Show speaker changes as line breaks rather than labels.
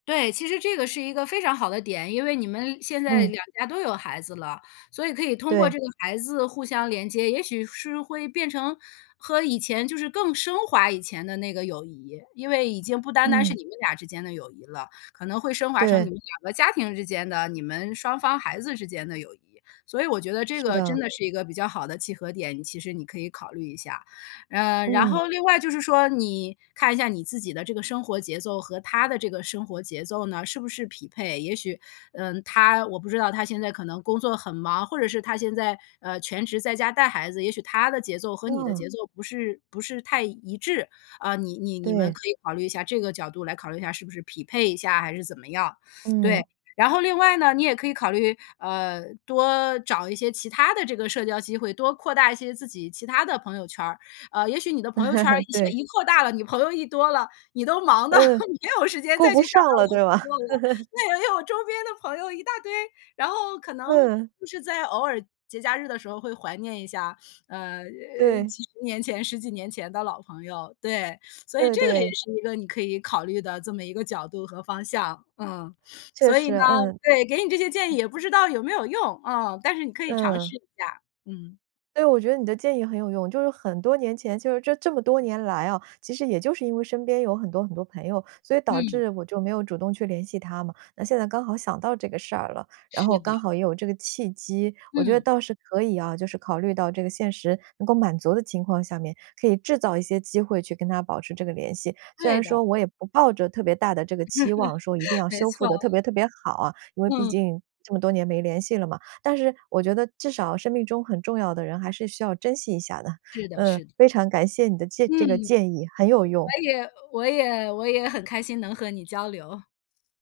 对，其实这个是一个非常好的点。因为你们现在
嗯。
两家都有孩子了，所以可以通过
对。
这个孩子互相连接，也许是会变成和以前就是更升华以前的那个友谊。因为已经不单单是
嗯。
你们俩之间的友谊了，可能会升华成
对。
你们两个家庭之间的，你们双方孩子之间的友谊。所以我觉得这
是
个真
的。
的是一个比较好的契合点，其实你可以考虑一下。呃，然
嗯。
后另外就是说，你看一下你自己的这个生活节奏，和她的这个生活节奏呢，是不是匹配？也许，嗯，她我不知道她现在可能工作很忙，或者是她现在，呃，全职在家带孩子，也许她的节奏和你的
哇。
节奏不是不是太一致。啊，你你你们
对。
可以考虑一下这个角度，来考虑一下，是不是匹配一下，还是怎么样。对，
嗯。
然后另外呢，你也可以考虑，呃，多找一些其它的这个社交机会，多扩大一些自己其它的朋友圈儿。呃，也许你的朋友圈儿 一些
对。
一扩大了，你朋友一多了，你都忙得
嗯，
没有时间
顾
再去
不
想
上了
到
对吧？
那也有周边的朋友一大堆，然后可能
嗯。
就是在偶尔节假日的时候，会怀念一下，呃，诶，
对。
几十年前10几年前的老朋友。对，所以
对
这个也
对。
是一个，你可以考虑的这么一个角度和方向。嗯，
确
所以
实，
呢，
嗯，
对，给你这些建议
嗯。
也不知道有没有用，啊，但是你可以尝
嗯。
试一下，嗯。
对，我觉得你的建议很有用。就是很多年前，就是这这么多年来啊，其实也就是因为身边有很多很多朋友，所以导
嗯。
致我就没有主动去联系她嘛。那现在刚好想到这个事儿了，然
是
后
的。
刚好也有这个契机，我觉得
嗯。
倒是可以啊，就是考虑到这个现实能够满足的情况下面，可以制造一些机会去跟她保持这个联系。虽
对
然
的。
说我也不抱着特别大的这个期望，说一定 要
没
修
错。
复得特别特别好啊。因为毕
嗯。
竟这么多年没联系了嘛，但是我觉得，至少生命中很重要的人，还是需要珍惜一下的。
是的，
嗯，
是。
非常感谢你的建
嗯。
这个建议，很有用。
我也呃，我也我也很开心能和你交流。